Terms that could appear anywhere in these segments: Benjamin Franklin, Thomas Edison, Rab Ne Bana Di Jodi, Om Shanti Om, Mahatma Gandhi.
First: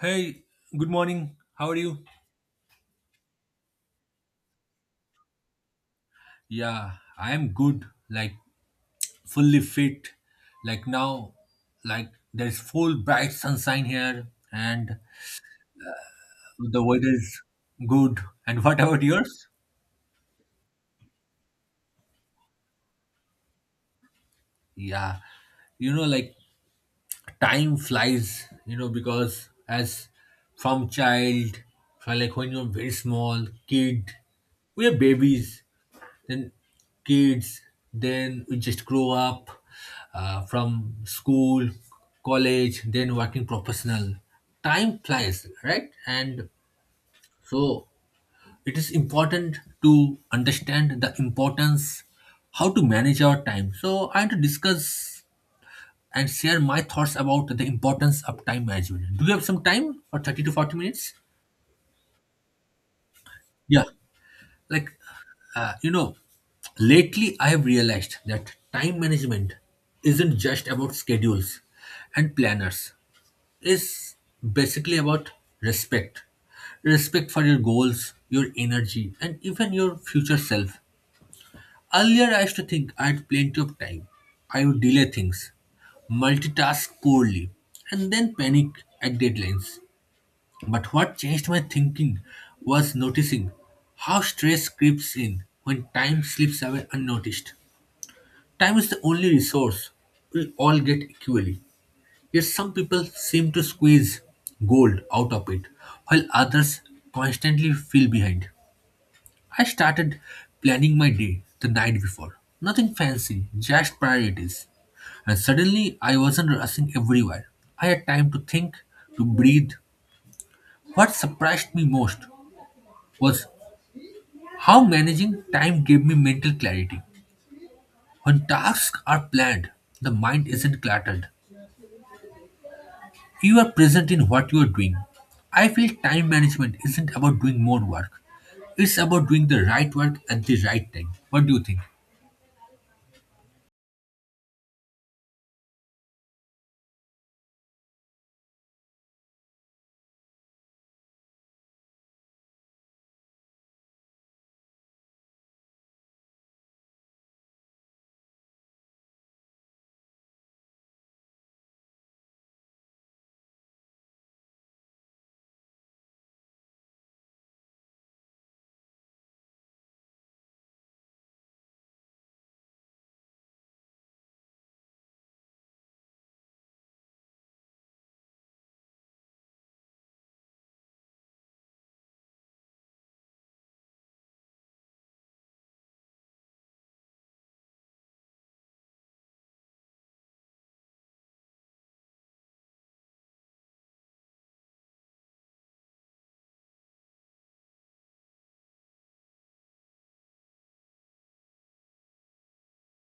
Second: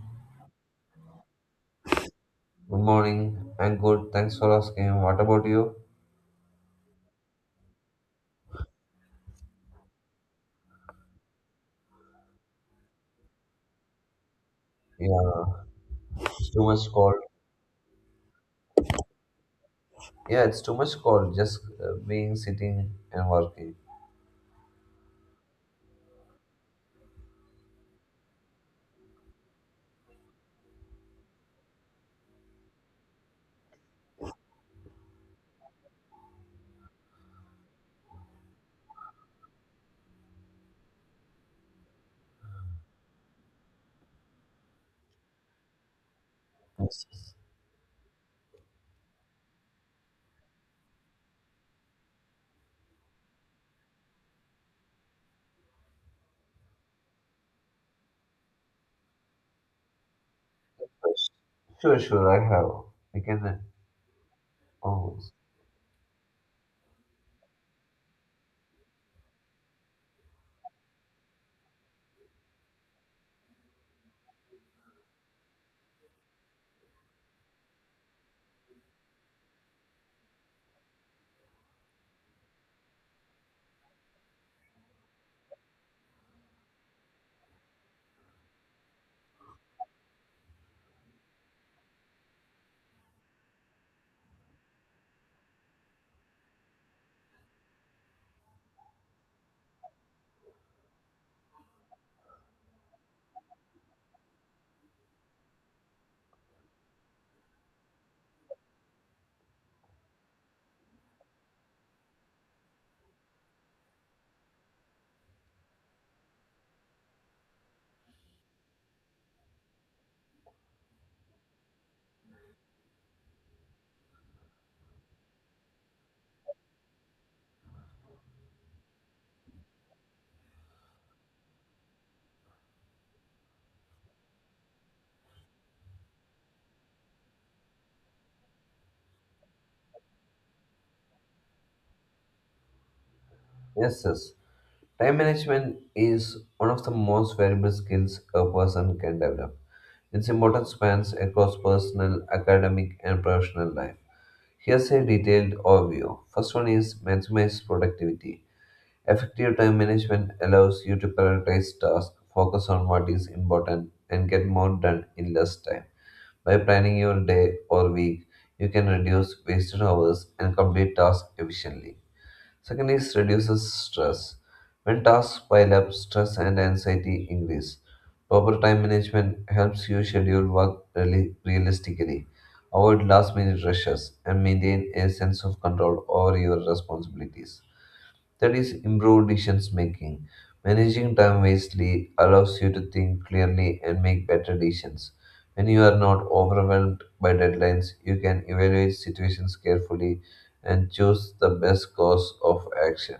Hey, good morning. How are you? Good morning. I'm good. Thanks for asking. What about you? Yeah, I am good, like fully fit. Like now, like there's full bright sunshine here and Yeah, it's too the much weather cold. is good. And what about yours? Yeah, it's too much cold. Just being sitting and working. Yeah, like time flies, because as from child, from like when you're very small, kid, we are babies then kids, then we just grow up from school, college, then working professional. Time flies, right? And Yes. so it is important to understand the importance how to manage our time. So I want to discuss and share my thoughts about the importance of time management. Do you have some time for 30 to 40 minutes? Yes. Sure, sure. I have. I can Yeah. Like, always. uh, you know, lately I have realized that time management isn't just about schedules and planners. It's basically about respect. Respect for your goals, your energy, and even your future self. Earlier, I used to think I had plenty of time. I would delay things, multitask poorly, and then panic at deadlines. But what changed my thinking was noticing how stress creeps in when time slips away unnoticed. Time is the only resource we all get equally. Yet some people seem to squeeze gold out of it, while others constantly feel behind. I started planning my day the night before. Nothing fancy, just priorities. And suddenly I wasn't rushing everywhere. I had time to think, to breathe. What surprised me most was how managing time gave me mental clarity. When tasks are planned, the mind isn't cluttered. You are present in what you are doing. I feel time management isn't about doing more work. It's about doing the right work at the right time. What do you think? Yes, yes. Time management is one of the most valuable skills a person can develop. Its importance spans across personal, academic, and professional life. Here's a detailed overview. First one is maximize productivity. Effective time management allows you to prioritize tasks, focus on what is important, and get more done in less time. By planning your day or week, you can reduce wasted hours and complete tasks efficiently. Second is reduces stress. When tasks pile up, stress and anxiety increase. Proper time management helps you schedule work realistically, avoid last minute rushes, and maintain a sense of control over your responsibilities. That is improved decision making. Managing time wisely allows you to think clearly and make better decisions. When you are not overwhelmed by deadlines, you can evaluate situations carefully and choose the best course of action.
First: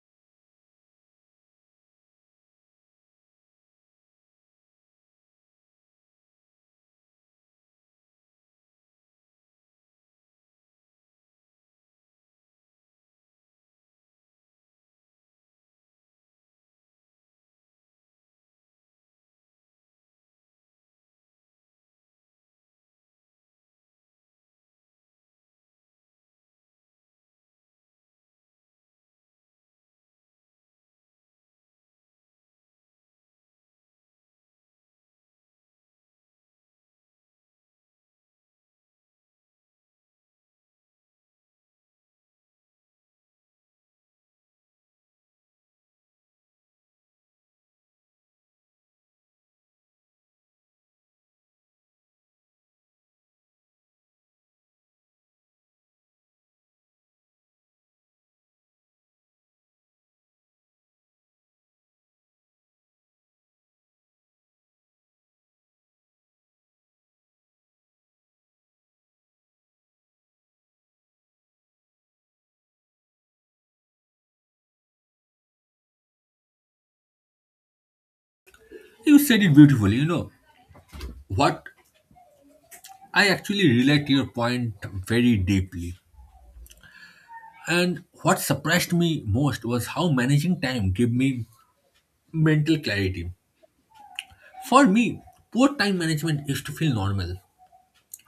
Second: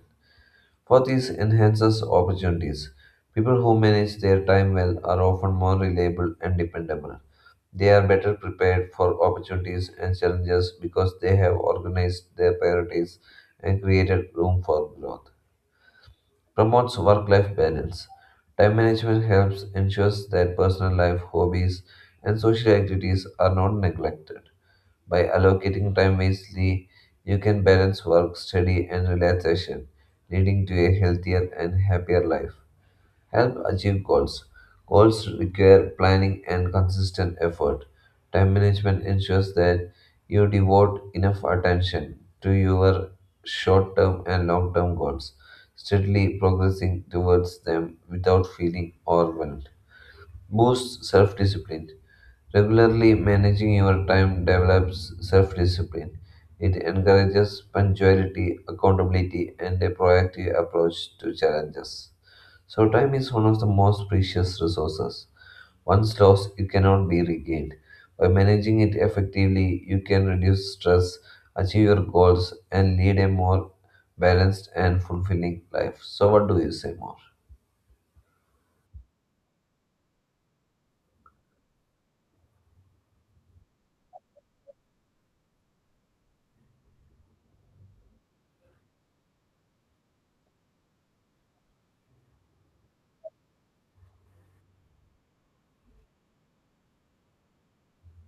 Fourth is enhances opportunities. People who manage their time well are often more reliable and dependable. They are better prepared for opportunities and challenges because they have organized their priorities and created room for growth promotes work life balance. Time management helps ensures that personal life, hobbies, and social activities are not neglected. By allocating time wisely, you can balance work, study, and relaxation, leading to a healthier and happier life. Help achieve goals. Goals require planning and consistent effort. Time management ensures that you devote enough attention to your short term and long term goals, steadily progressing towards them without feeling overwhelmed. Boosts self discipline. Regularly managing your time develops self discipline. It encourages punctuality, accountability, and a proactive approach to challenges. So, time is one of the most precious resources. Once lost, it cannot be regained. By managing it effectively, you can reduce stress, achieve your goals, and lead a more balanced and fulfilling life. So, what do you say more? You said it beautifully. What I actually relate to your point very deeply. And what surprised me most was how managing time gave me mental clarity. For me, poor time management used to feel normal.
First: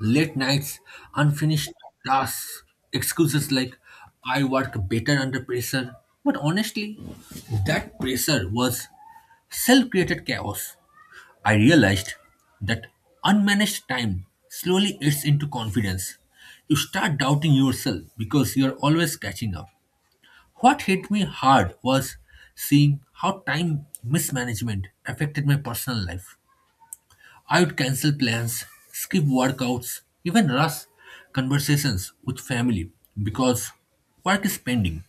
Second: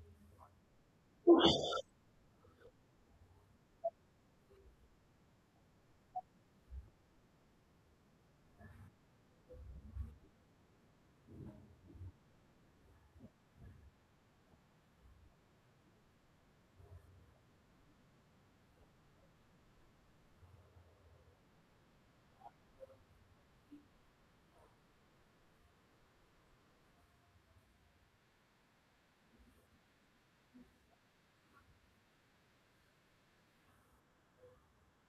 Late nights, unfinished tasks, excuses like I work better under pressure. But honestly, that pressure was self created chaos. I realized that unmanaged time slowly eats into confidence. You start doubting yourself because you are always catching up. What hit me hard was seeing how time mismanagement affected my personal life. I would cancel plans, skip workouts, even rush conversations with family because work is pending.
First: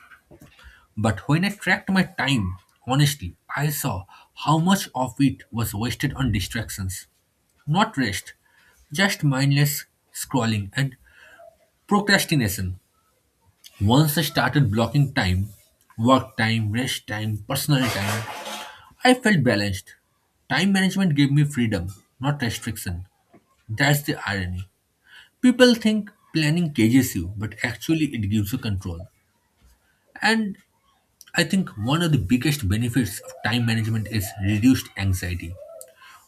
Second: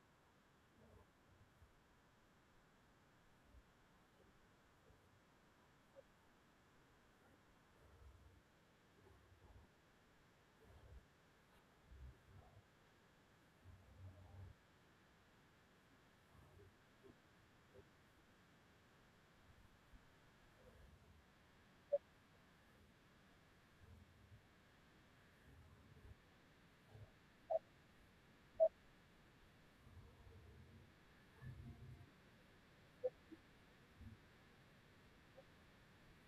But when I tracked my time, honestly, I saw how much of it was wasted on distractions. Not rest, just mindless scrolling and procrastination. Once I started blocking time, work time, rest time, personal time, I felt balanced. Time management gave me freedom, not restriction. That's the irony. People think planning cages you, but actually it gives you control. And I think one of the biggest benefits of time management is reduced anxiety.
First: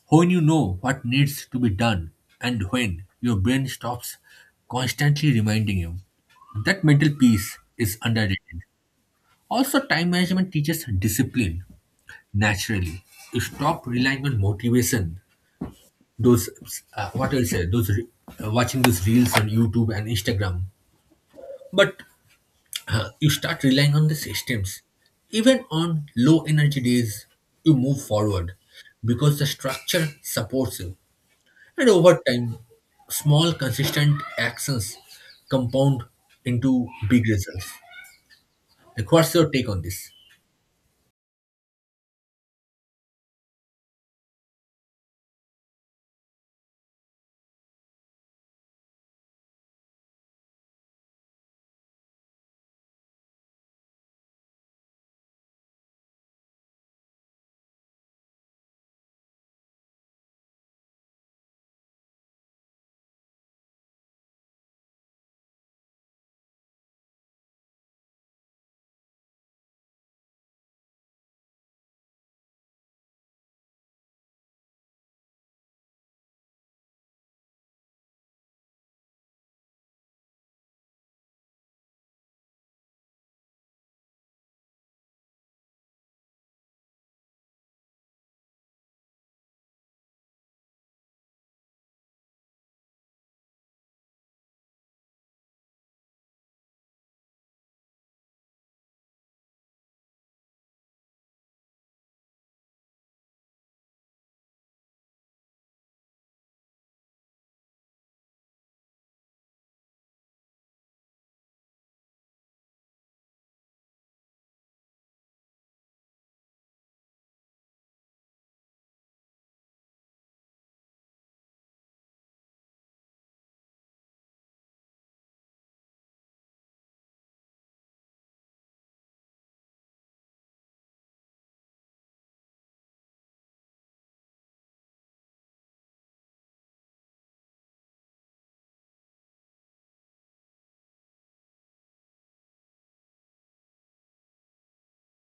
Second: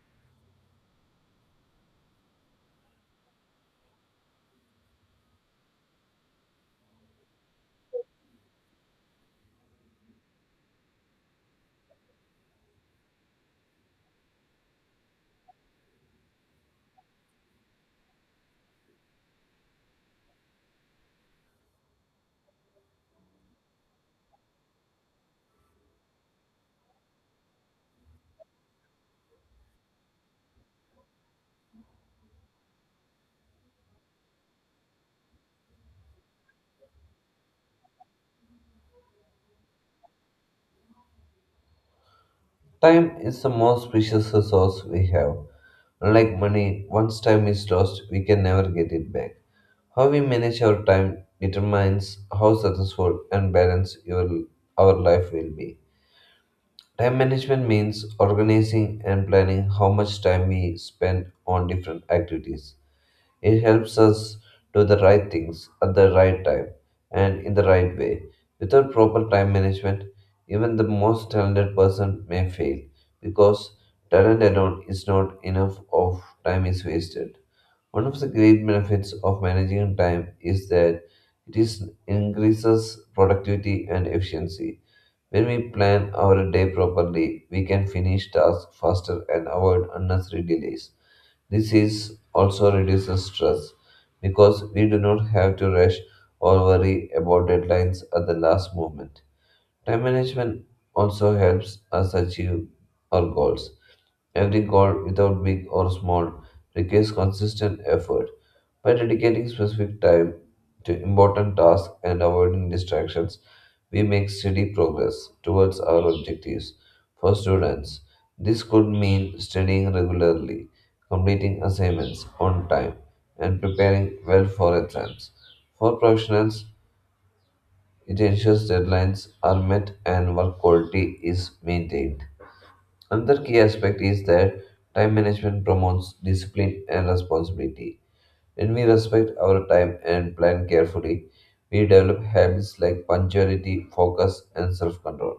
When you know what needs to be done and when, your brain stops constantly reminding you. That mental peace is underrated. Also, time management teaches discipline naturally. You stop relying on motivation. Those, what I'll say, those re- watching those reels on YouTube and Instagram. But you start relying on the systems. Even on low energy days, you move forward because the structure supports you. And over time, small consistent actions compound into big results. Like, what's your take on this? Time is the most precious resource we have. Unlike money, once time is lost, we can never get it back. How we manage our time determines how successful and balanced your, our life will be. Time management means organizing and planning how much time we spend on different activities. It helps us do the right things at the right time and in the right way. Without proper time management, even the most talented person may fail because talent alone is not enough of time is wasted. One of the great benefits of managing time is that it is increases productivity and efficiency when we plan our day properly, we can finish tasks faster and avoid unnecessary delays. This is also reduces stress because we do not have to rush or worry about deadlines at the last moment. Time management also helps us achieve our goals. Every goal, without big or small, requires consistent effort. By dedicating specific time to important tasks and avoiding distractions, we make steady progress towards our objectives. For students, this could mean studying regularly, completing assignments on time, and preparing well for exams. For professionals, it ensures deadlines are met and work quality is maintained. Another key aspect is that time management promotes discipline and responsibility. When we respect our time and plan carefully, we develop habits like punctuality, focus, and self control.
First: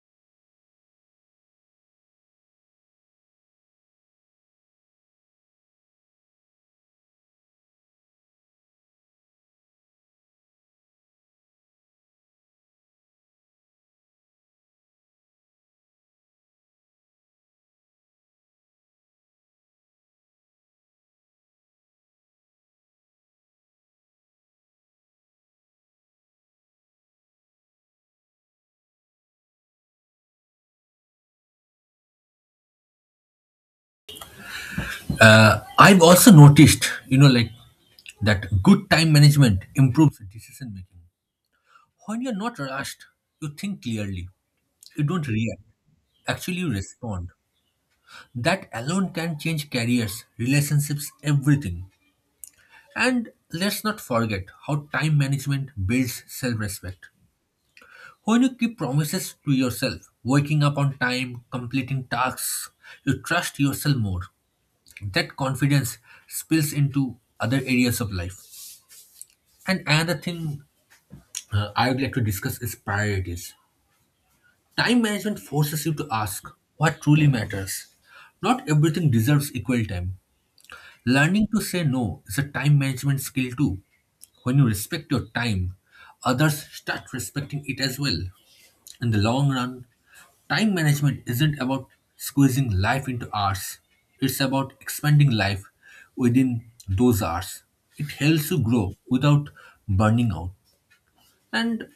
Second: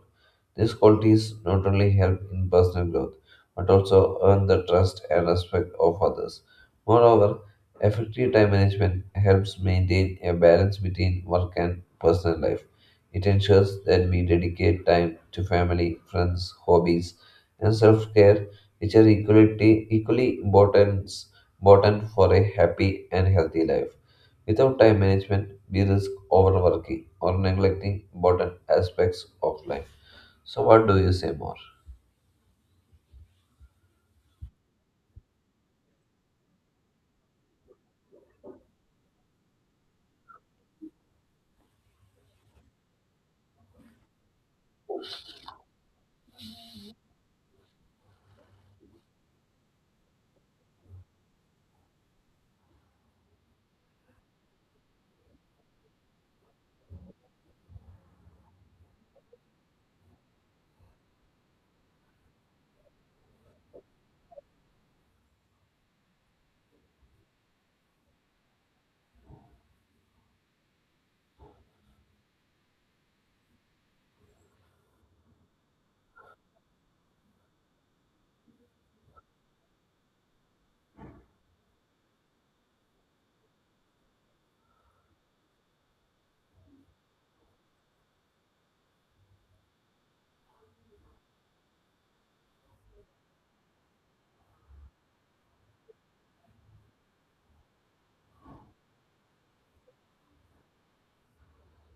These qualities not only help in personal growth, but also earn the trust and respect of others. Moreover, effective time management helps maintain a balance between work and personal life. It ensures that we dedicate time to family, friends, hobbies, and self care, which are equally important important for a happy and healthy life. Without time management, we risk overworking or neglecting important aspects of life. So, what do you say more? I've also noticed, like that good time management improves decision making. When you're not rushed, you think clearly, you don't react, actually, you respond. That alone can change careers, relationships, everything. And let's not forget how time management builds self respect. When you keep promises to yourself, waking up on time, completing tasks, you trust yourself more. That confidence spills into other areas of life. And another thing I would like to discuss is priorities. Time management forces you to ask what truly matters. Not everything deserves equal time. Learning to say no is a time management skill too. When you respect your time, others start respecting it as well. In the long run, time management isn't about squeezing life into hours, it's about expanding life within those hours. It helps you grow without burning out. And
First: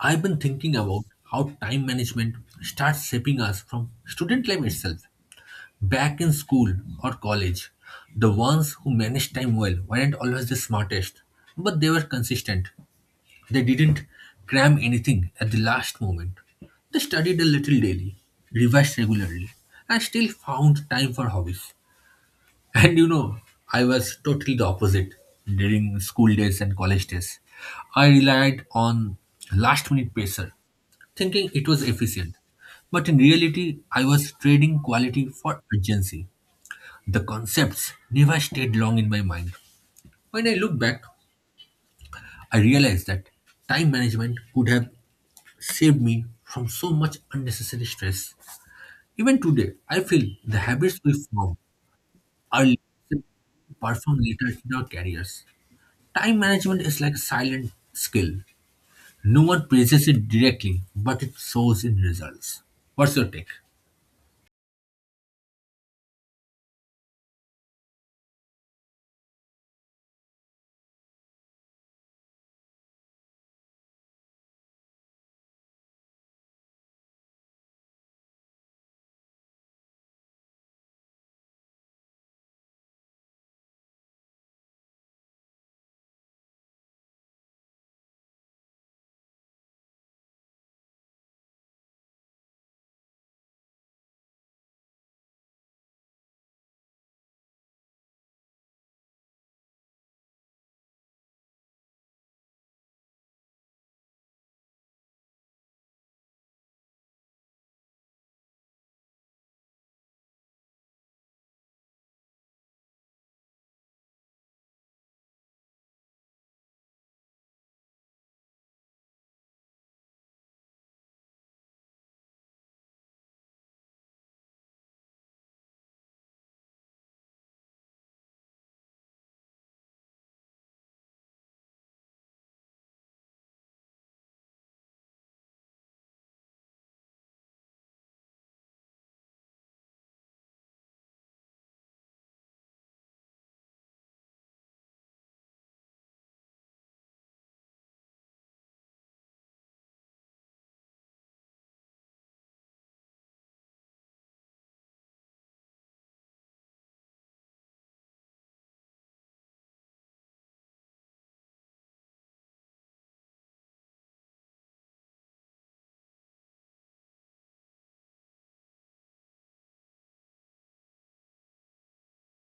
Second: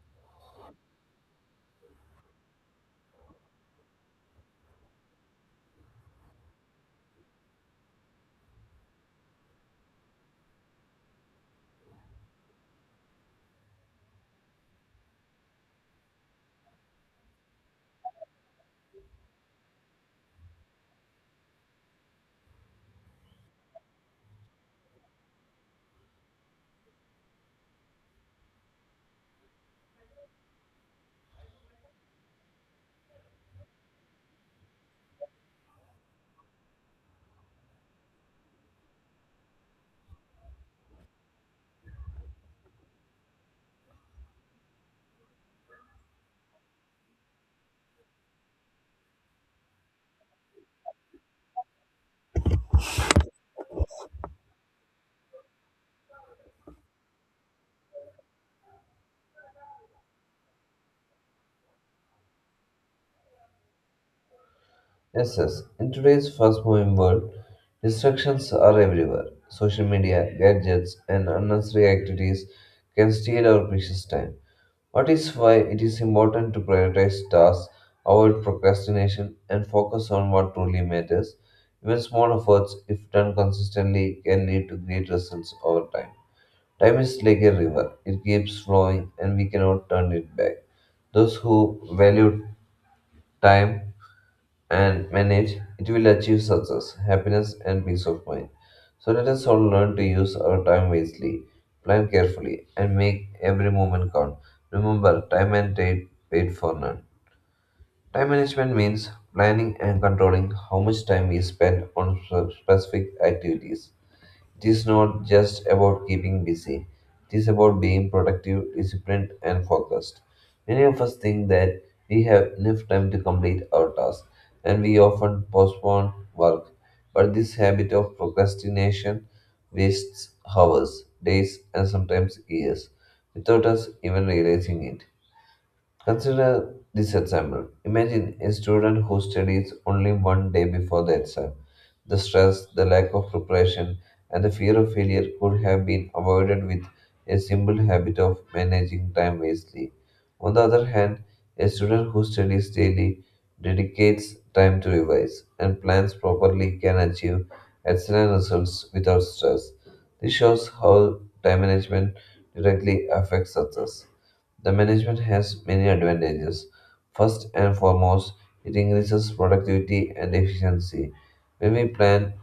I've been thinking about how time management starts shaping us from student life itself. Back in school or college, the ones who managed time well weren't always the smartest, but they were consistent. They didn't cram anything at the last moment. They studied a little daily, revised regularly, and still found time for hobbies. And I was totally the opposite during school days and college days. I relied on last minute pacer, thinking it was efficient. But in reality, I was trading quality for urgency. The concepts never stayed long in my mind. When I look back, I realize that time management could have saved me from so much unnecessary stress. Even today, I feel the habits we form are lessons we perform later in our careers. Time management is like a silent skill. No one praises it directly, but it shows in results. What's your take? Yes, yes. In today's fast moving world, distractions are everywhere. Social media, gadgets, and unnecessary activities can steal our precious time. What is why it is important to prioritize tasks, avoid procrastination, and focus on what truly matters. Even small efforts, if done consistently, can lead to great results over time. Time is like a river, it keeps flowing, and we cannot turn it back. Those who value time and manage, it will achieve success, happiness, and peace of mind. So let us all learn to use our time wisely, plan carefully, and make every moment count. Remember, time and date paid for none. Time management means planning and controlling how much time we spend on specific activities it is not just about keeping busy, it is about being productive, disciplined, and focused. Many of us think that we have enough time to complete our tasks, and we often postpone work. But this habit of procrastination wastes hours, days, and sometimes years without us even realizing it. Consider this example. Imagine a student who studies only one day before the exam. The stress, the lack of preparation, and the fear of failure could have been avoided with a simple habit of managing time wisely. On the other hand, a student who studies daily, dedicates time to revise, and plans properly can achieve excellent results without stress. This shows how time management directly affects success. The management has many advantages. First and foremost, it increases productivity and efficiency. When we plan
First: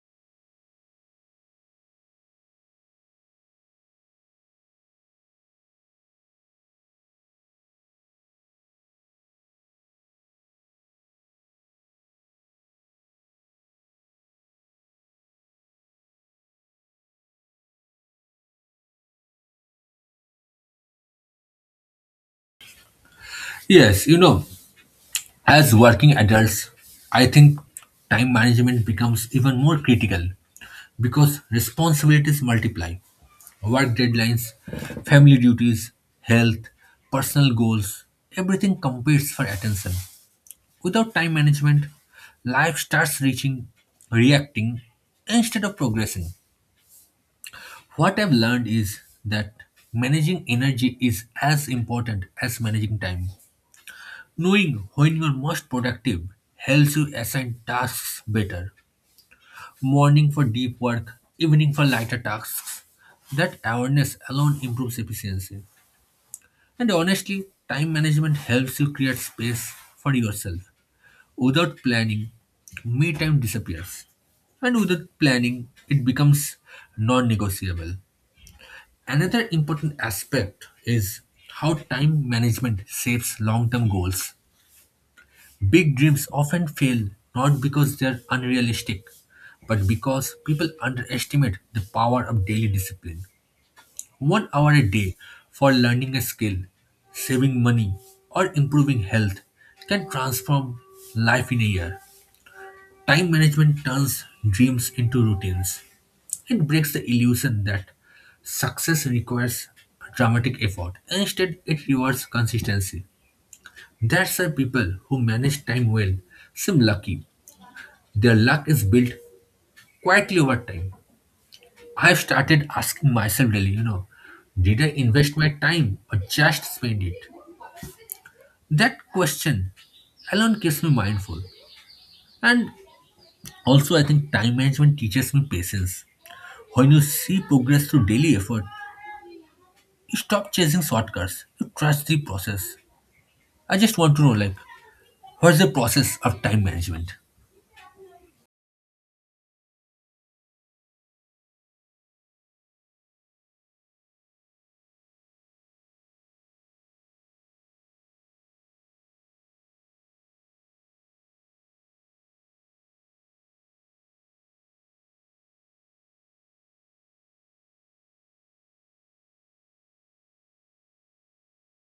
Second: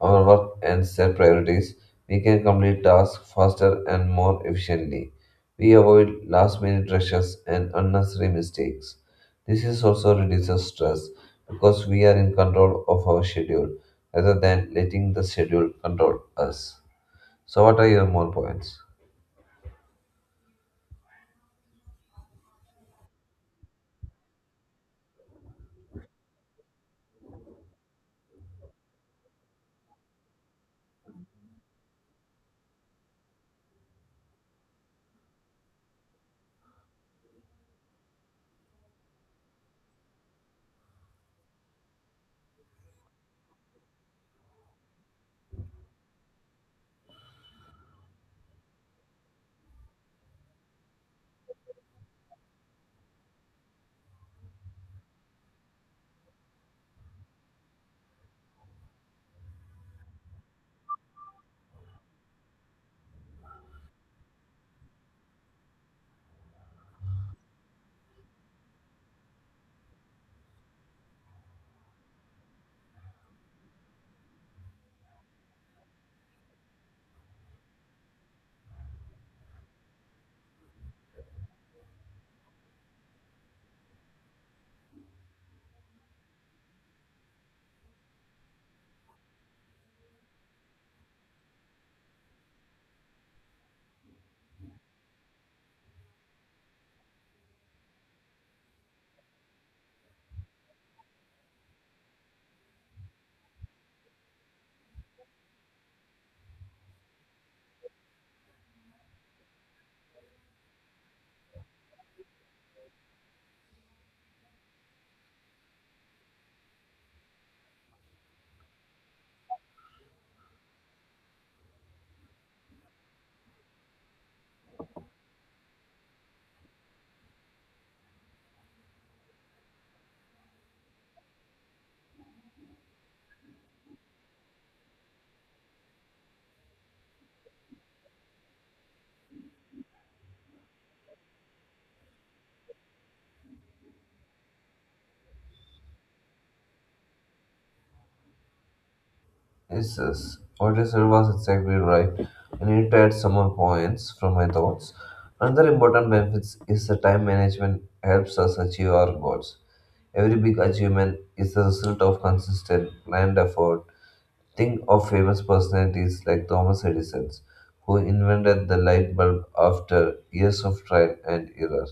our work and set priorities, we can complete tasks faster and more efficiently. We avoid last minute rushes and unnecessary mistakes. This is also reduces stress because we are in control of our schedule rather than letting the schedule control us. So, what are your more points? Yes, as working adults, I think time management becomes even more critical because responsibilities multiply work deadlines, family duties, health, personal goals, everything competes for attention. Without time management, life starts reacting, instead of progressing. What I've learned is that managing energy is as important as managing time. Knowing when you're most productive helps you assign tasks better morning for deep work, evening for lighter tasks. That awareness alone improves efficiency. And honestly, time management helps you create space for yourself. Without planning, me time disappears. And without planning, it becomes non negotiable. Another important aspect is how time management shapes long term goals. Big dreams often fail not because they're unrealistic, but because people underestimate the power of daily discipline. 1 hour a day for learning a skill, saving money, or improving health can transform life in a year. Time management turns dreams into routines. It breaks the illusion that success requires dramatic effort. Instead, it rewards consistency. That's why people who manage time well seem lucky. Their luck is built quietly over time. I've started asking myself daily, did I invest my time or just spend it? That question alone keeps me mindful. And also, I think time management teaches me patience. When you see progress through daily effort, you stop chasing shortcuts. You trust the process. I just want to know, like, what's the process of time management? Yes, yes. What you said was exactly right. I need to add some more points from my thoughts. Another important benefit is the time management helps us achieve our goals. Every big achievement is the result of consistent, planned effort. Think of famous personalities like Thomas Edison, who invented the light bulb after years of trial and error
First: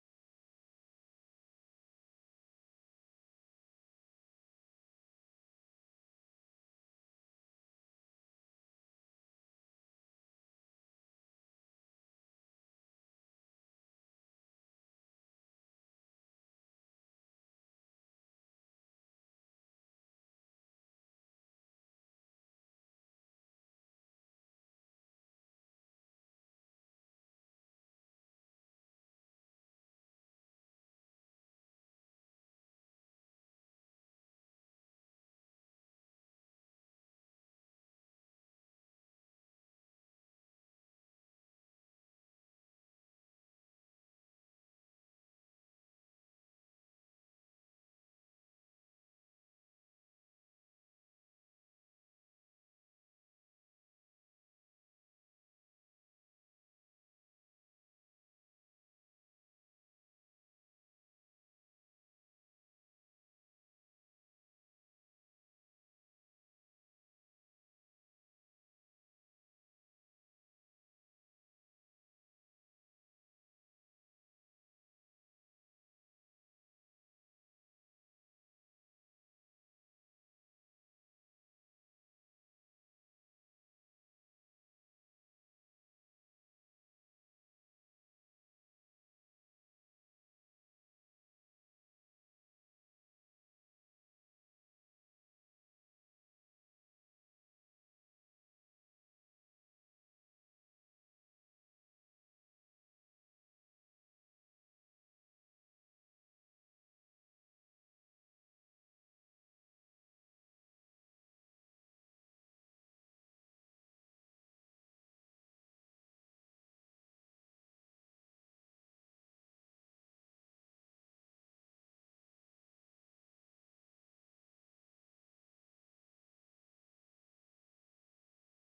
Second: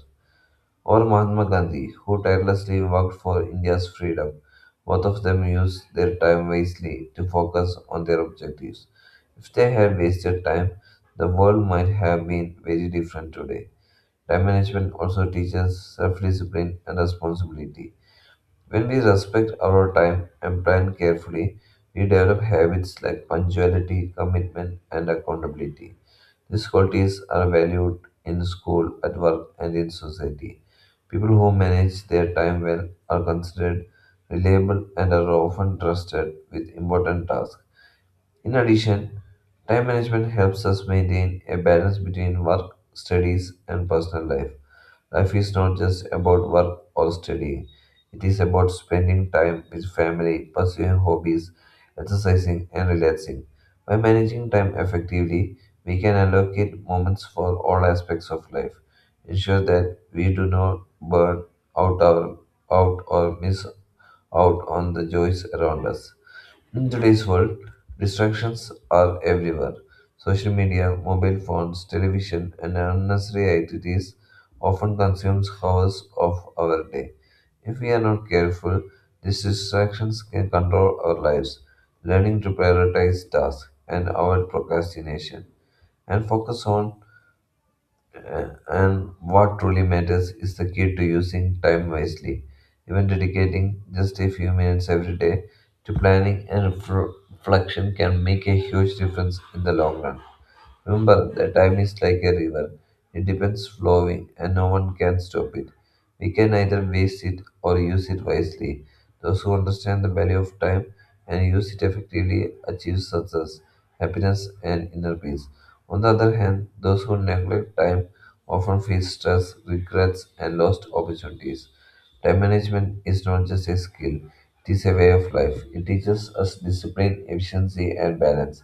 or Mahatma Gandhi, who tirelessly worked for India's freedom. Both of them used their time wisely to focus on their objectives. If they had wasted time, the world might have been very different today. Time management also teaches self discipline and responsibility. When we respect our time and plan carefully, we develop habits like punctuality, commitment, and accountability. These qualities are valued in school, at work, and in society. People who manage their time well are considered reliable and are often trusted with important tasks. In addition, time management helps us maintain a balance between work, studies, and personal life. Life is not just about work or study. It is about spending time with family, pursuing hobbies, exercising, and relaxing. By managing time effectively, we can allocate moments for all aspects of life, ensure that we do not burn out, our, out or miss out on the joys around us. In today's world, distractions are everywhere. Social media, mobile phones, television, and unnecessary activities often consumes hours of our day. If we are not careful, these distractions can control our lives, learning to prioritize tasks and avoid procrastination and focus on and what truly matters is the key to using time wisely, even dedicating just a few minutes every day to planning and reflection can make a huge difference in the long run. Remember that time is like a river. It depends flowing and no one can stop it. We can either waste it or use it wisely. Those who understand the value of time and use it effectively achieve success, happiness and inner peace. On the other hand, those who neglect time often face stress, regrets and lost opportunities. Time management is not just a skill, it is a way of life. It teaches us discipline, efficiency, and balance.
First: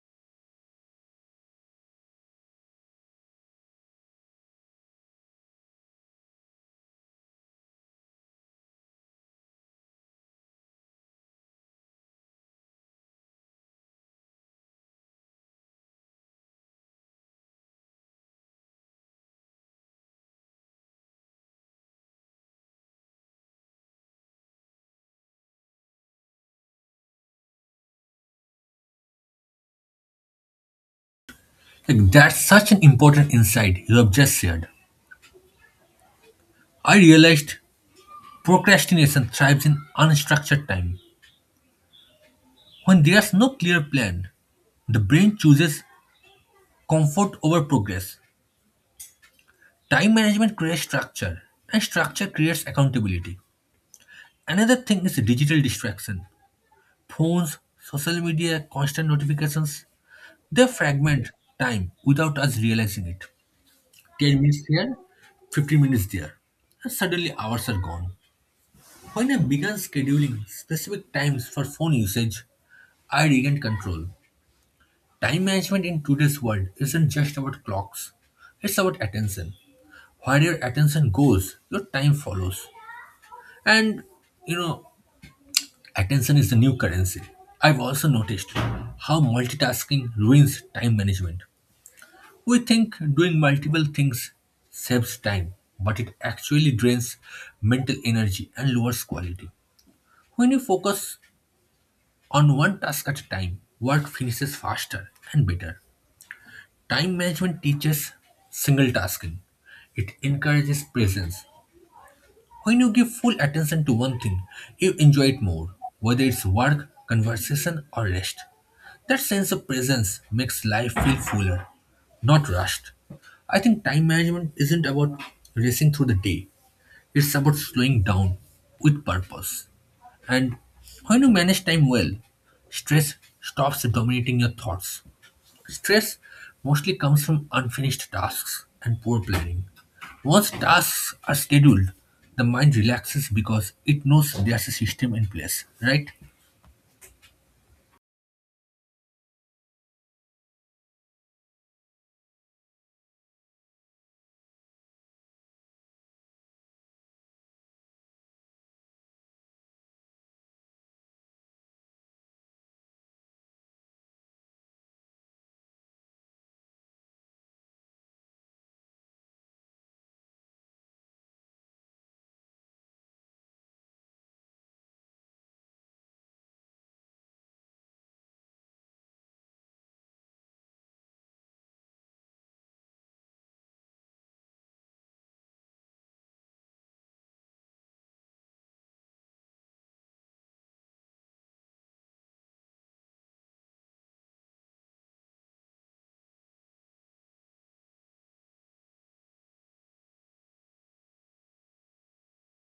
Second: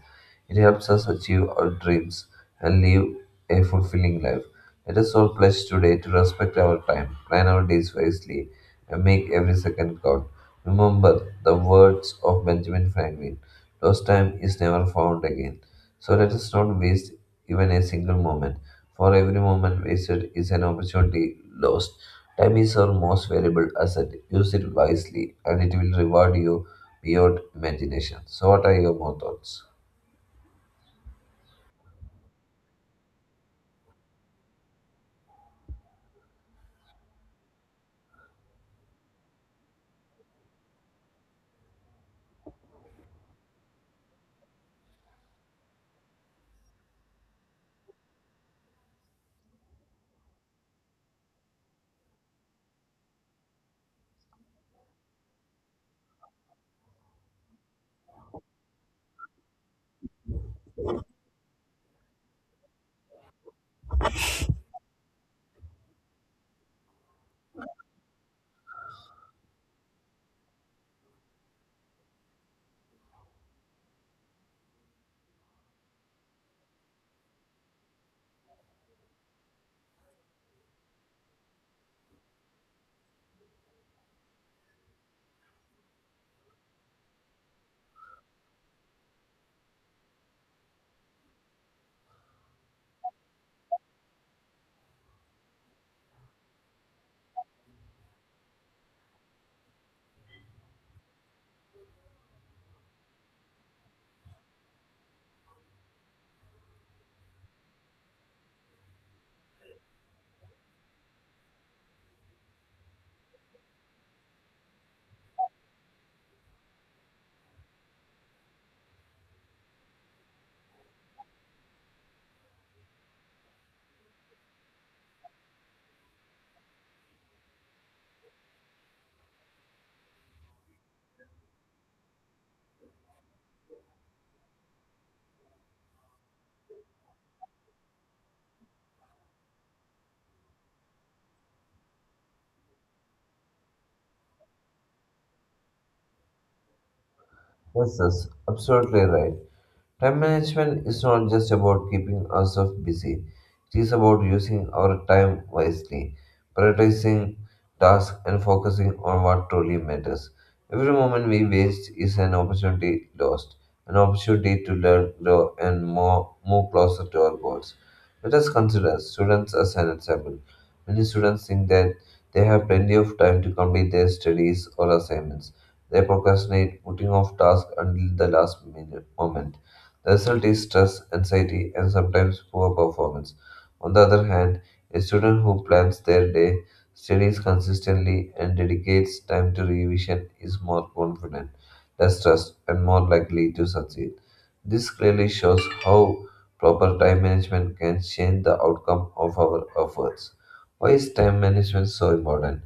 It helps us achieve our dreams and live a fulfilling life. Let us all pledge today to respect our time, plan our days wisely, and make every second count. Remember the words of Benjamin Franklin Lost time is never found again. So let us not waste even a single moment, for every moment wasted is an opportunity lost. Time is our most valuable asset. Use it wisely, and it will reward you beyond imagination. So, what are your more thoughts? Like, that's such an important insight you have just shared. I realized procrastination thrives in unstructured time. When there's no clear plan, the brain chooses comfort over progress. Time management creates structure, and structure creates accountability. Another thing is digital distraction. Phones, social media, constant notifications, they fragment time without us realizing it. 10 minutes here, 15 minutes there, and suddenly hours are gone. When I began scheduling specific times for phone usage, I regained control. Time management in today's world isn't just about clocks, it's about attention. Where your attention goes, your time follows. And you know, attention is the new currency. I've also noticed how multitasking ruins time management. We think doing multiple things saves time, but it actually drains mental energy and lowers quality. When you focus on one task at a time, work finishes faster and better. Time management teaches single tasking. It encourages presence. When you give full attention to one thing, you enjoy it more, whether it's work, conversation, or rest. That sense of presence makes life feel fuller, not rushed. I think time management isn't about racing through the day, it's about slowing down with purpose. And when you manage time well, stress stops dominating your thoughts. Stress mostly comes from unfinished tasks and poor planning. Once tasks are scheduled, the mind relaxes because it knows there's a system in place, right? Yes, yes, absolutely right. Time management is not just about keeping ourselves busy, it is about using our time wisely, prioritizing tasks, and focusing on what truly matters. Every moment we waste is an opportunity lost, an opportunity to learn, grow, and more, move closer to our goals. Let us consider students as an example. Many students think that they have plenty of time to complete their studies or assignments. They procrastinate, putting off tasks until the last minute moment. The result is stress, anxiety, and sometimes poor performance. On the other hand, a student who plans their day, studies consistently, and dedicates time to revision is more confident, less stressed, and more likely to succeed. This clearly shows how proper time management can change the outcome of our efforts. Why is time management so important?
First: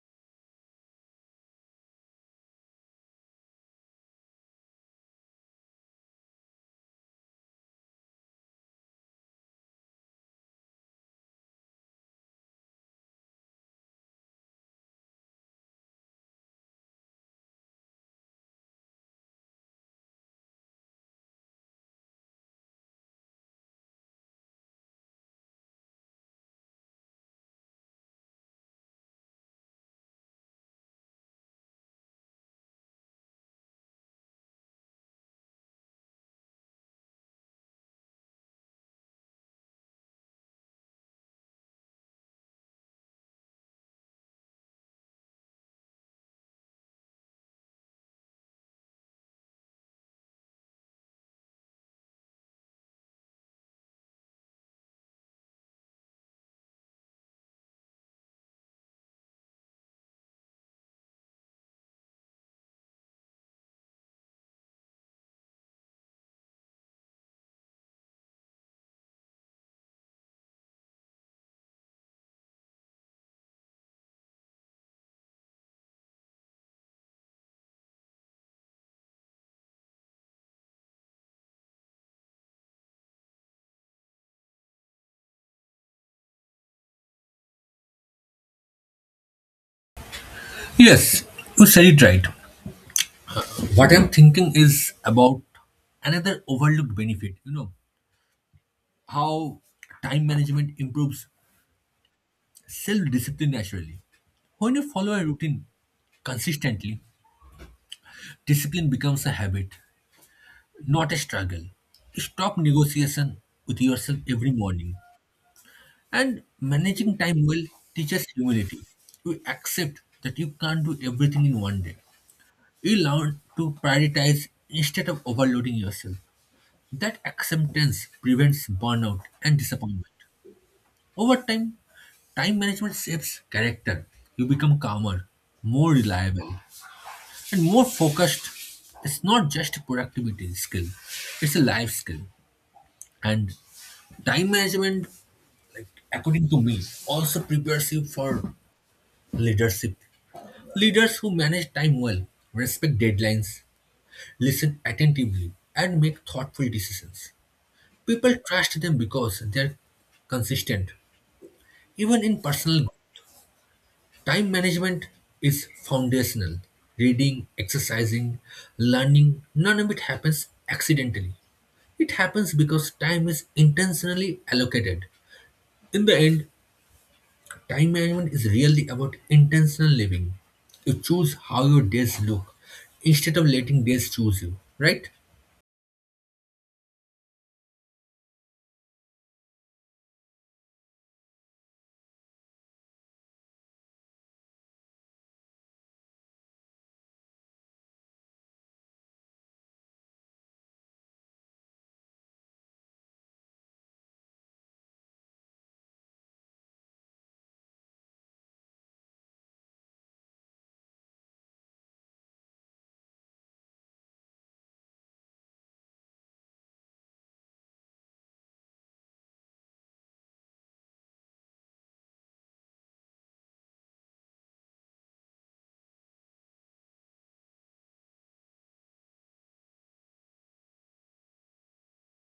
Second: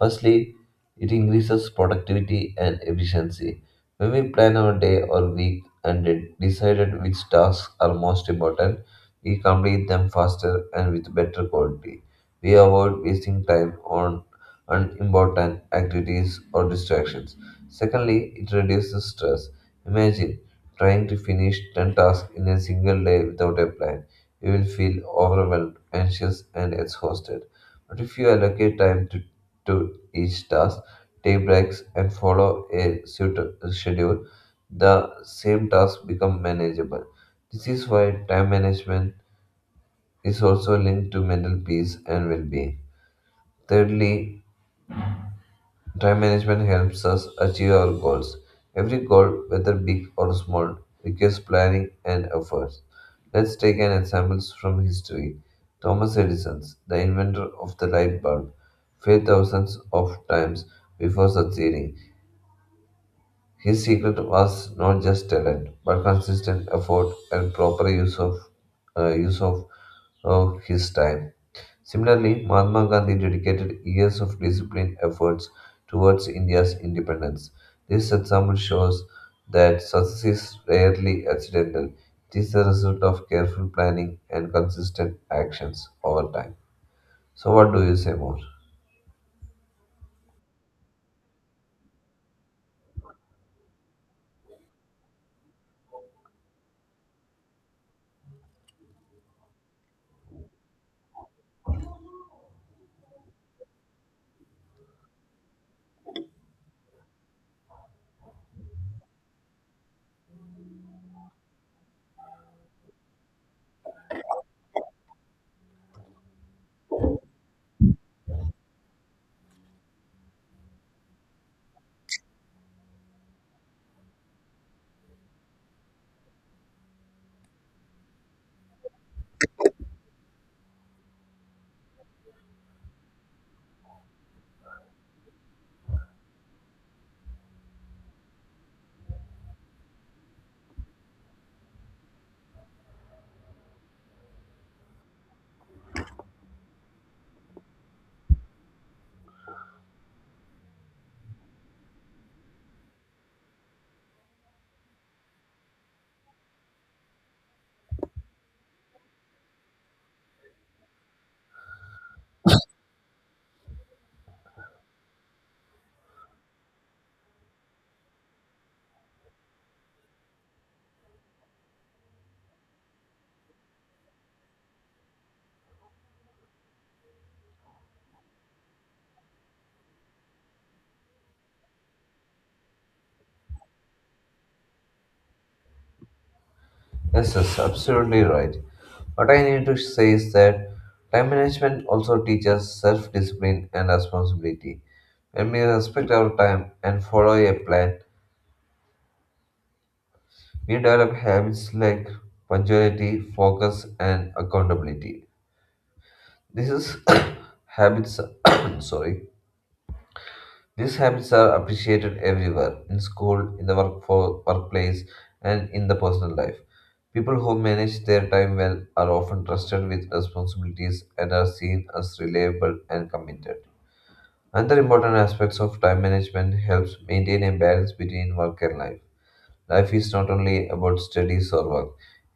Firstly, it increases productivity and efficiency. When we plan our day or week, and decided which tasks are most important, we complete them faster and with better quality. We avoid wasting time on unimportant activities or distractions. Secondly, it reduces stress. Imagine trying to finish 10 tasks in a single day without a plan. You will feel overwhelmed, anxious, and exhausted. But if you allocate to each task, take breaks, and follow a suited schedule, the same task become manageable. This is why time management is also linked to mental peace and well-being. Thirdly, time management helps us achieve our goals. Every goal, whether big or small, requires planning and efforts. Let's take an example from history. Thomas Edison, the inventor of the light bulb, failed thousands of times before succeeding. His secret was not just talent, but consistent effort and proper use of his time. Similarly, Mahatma Gandhi dedicated years of disciplined efforts towards India's independence. This example shows that success is rarely accidental. It is the result of careful planning and consistent actions over time. So, what do you say more? Yes, you said it right. What I'm thinking is about another overlooked benefit, how time management improves self discipline naturally. When you follow a routine consistently, discipline becomes a habit, not a struggle. Stop negotiation with yourself every morning. And managing time well teaches humility. You accept that you can't do everything in one day. You learn to prioritize instead of overloading yourself. That acceptance prevents burnout and disappointment. Over time, time management shapes character. You become calmer, more reliable, and more focused. It's not just a productivity skill, it's a life skill. And time management, according to me, also prepares you for leadership. Leaders who manage time well, respect deadlines, listen attentively, and make thoughtful decisions. People trust them because they're consistent. Even in personal growth, time management is foundational. Reading, exercising, learning, none of it happens accidentally. It happens because time is intentionally allocated. In the end, time management is really about intentional living. You choose how your days look instead of letting days choose you, right? Yes, yes, absolutely right. What I need to say is that time management also teaches self discipline and responsibility. When we respect our time and follow a plan, we develop habits like punctuality, focus, and accountability. These is habits, sorry, these habits are appreciated everywhere in school, in the workplace, and in the personal life. People who manage their time well are often trusted with responsibilities and are seen as reliable and committed. Another important aspect of time management helps maintain a balance between work and life. Life is not only about studies or work,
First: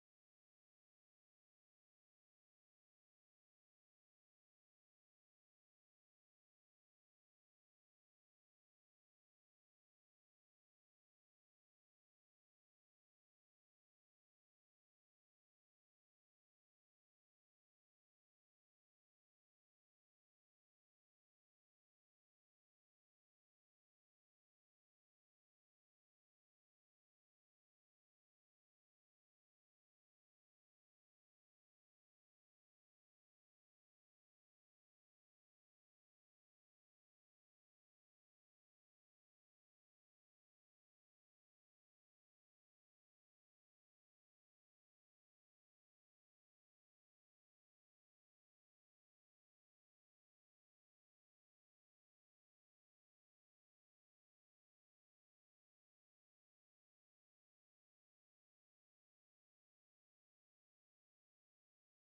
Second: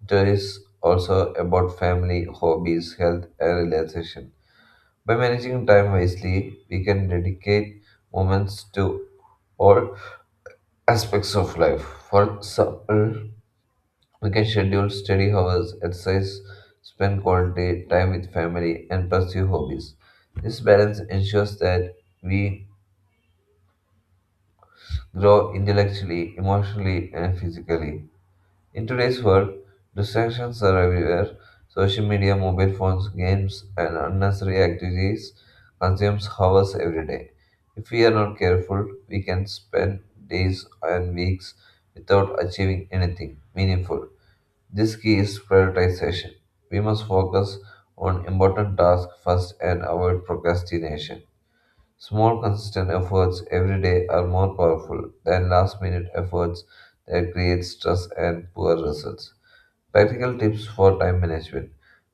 it is also about family, hobbies, health, and relaxation. By managing time wisely, we can dedicate moments to all aspects of life. For example, we can schedule study hours, exercise, spend quality time with family, and pursue hobbies. This balance ensures that we grow intellectually, emotionally, and physically. In today's world, distractions are everywhere. Social media, mobile phones, games, and unnecessary activities consumes hours every day. If we are not careful, we can spend days and weeks without achieving anything meaningful. This key is prioritization. We must focus on important tasks first and avoid procrastination. Small, consistent efforts every day are more powerful than last minute efforts that create stress and poor results. Practical tips for time management.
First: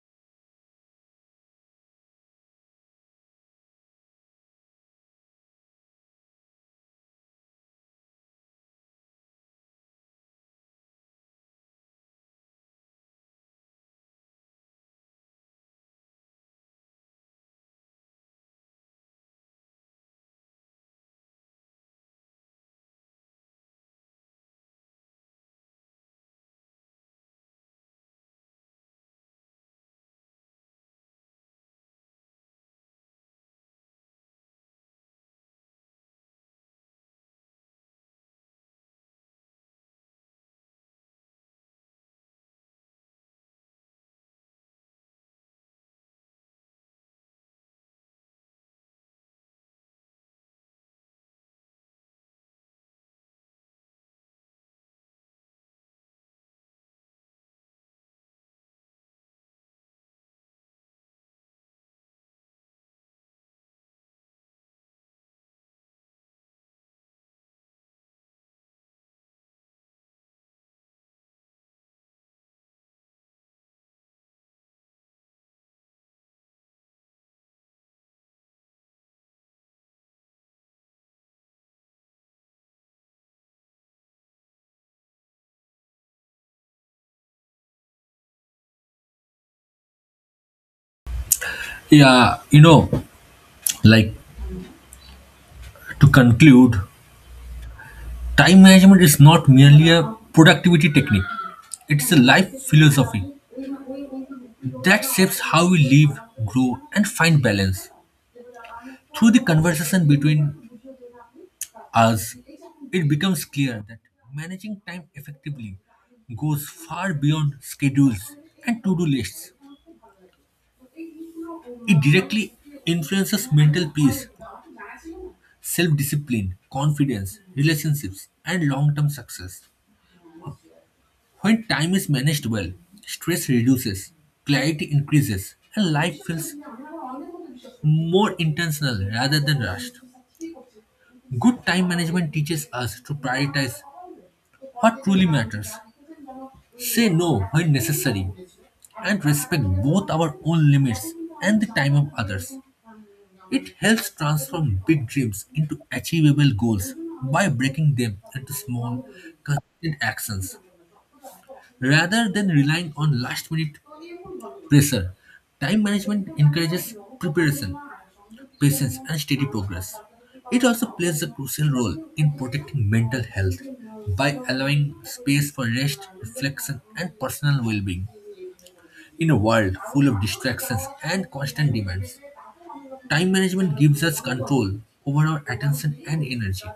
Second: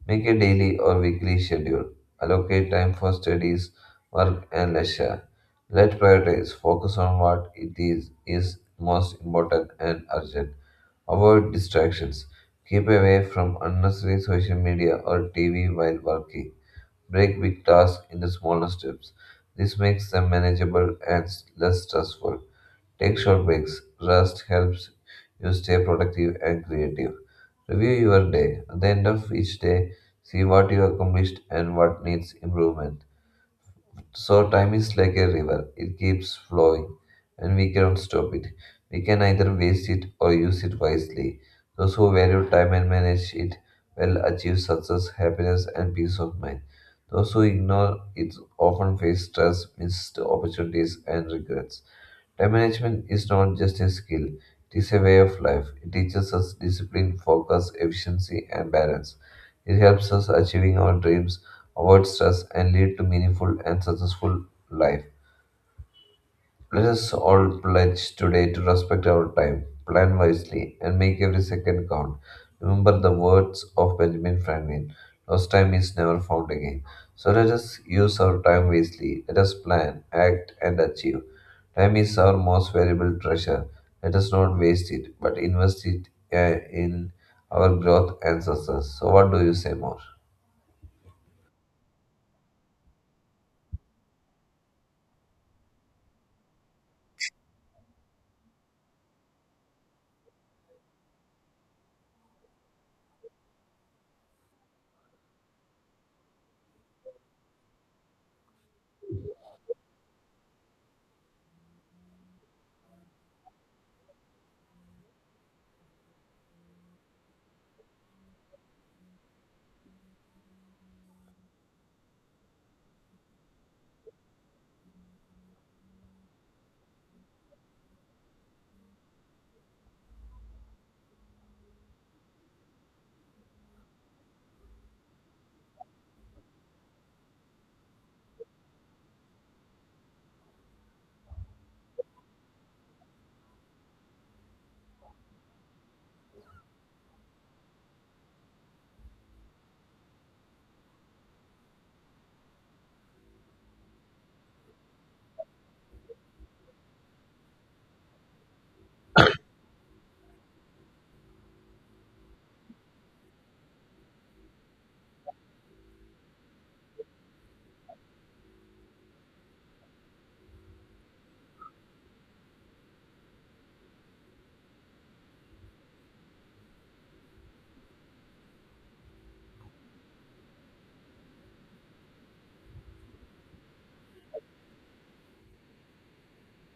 Make a daily or weekly schedule. Allocate time for studies, work, and leisure. Let priorities focus on is most important and urgent. Avoid distractions. Keep away from unnecessary social media or TV while working. Break big tasks into smaller steps. This makes them manageable and less stressful. Take short breaks. Rest helps you stay productive and creative. Review your day. At the end of each day, see what you accomplished and what needs improvement. So time is like a river. It keeps flowing and we cannot stop it. We can either waste it or use it wisely. Those who value time and manage it will achieve success, happiness and peace of mind. Those who ignore it often face stress, missed opportunities and regrets. Time management is not just a skill, it is a way of life. It teaches us discipline, focus, efficiency, and balance. It helps us achieving our dreams avoid stress, and lead to meaningful and successful life. Let us all pledge today to respect our time, plan wisely, and make every second count. Remember the words of Benjamin Franklin: lost time is never found again. So let us use our time wisely. Let us plan, act, and achieve. Time is our most valuable treasure. Let us not waste it, but invest it in our growth and success. So, what do you say more? Yeah, like to conclude, time management is not merely a productivity technique, it's a life philosophy that shapes how we live, grow, and find balance. Through the conversation between us, it becomes clear that managing time effectively goes far beyond schedules and to do lists. It directly influences mental peace, self discipline, confidence, relationships, and long term success. When time is managed well, stress reduces, clarity increases, and life feels more intentional rather than rushed. Good time management teaches us to prioritize what truly matters, say no when necessary, and respect both our own limits and the time of others. It helps transform big dreams into achievable goals by breaking them into small, consistent actions. Rather than relying on last minute pressure, time management encourages preparation, patience, and steady progress. It also plays a crucial role in protecting mental health by allowing space for rest, reflection, and personal well being in a world full of distractions and constant demands. Time management gives us control over our attention and energy.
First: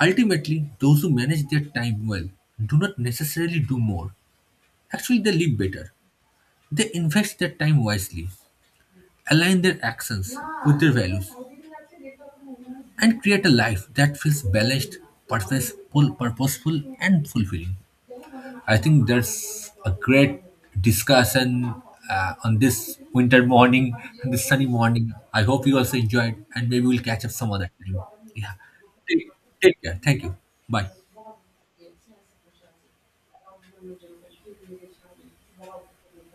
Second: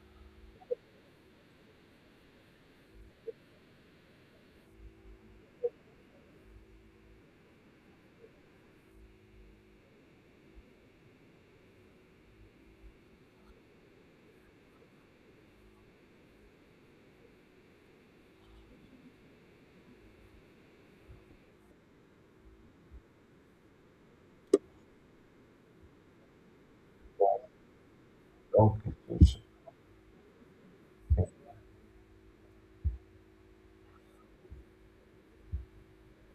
Ultimately, those who manage their time well do not necessarily do more. Actually, they live better. They invest their time wisely, align their actions with their values, and create a life that feels balanced, purpose- purposeful, and fulfilling. I think there's a great discussion on this winter morning, this sunny morning. I hope you also enjoyed, and maybe we'll catch up some other time. Yeah. Okay. Take, take care. Thank you. Bye.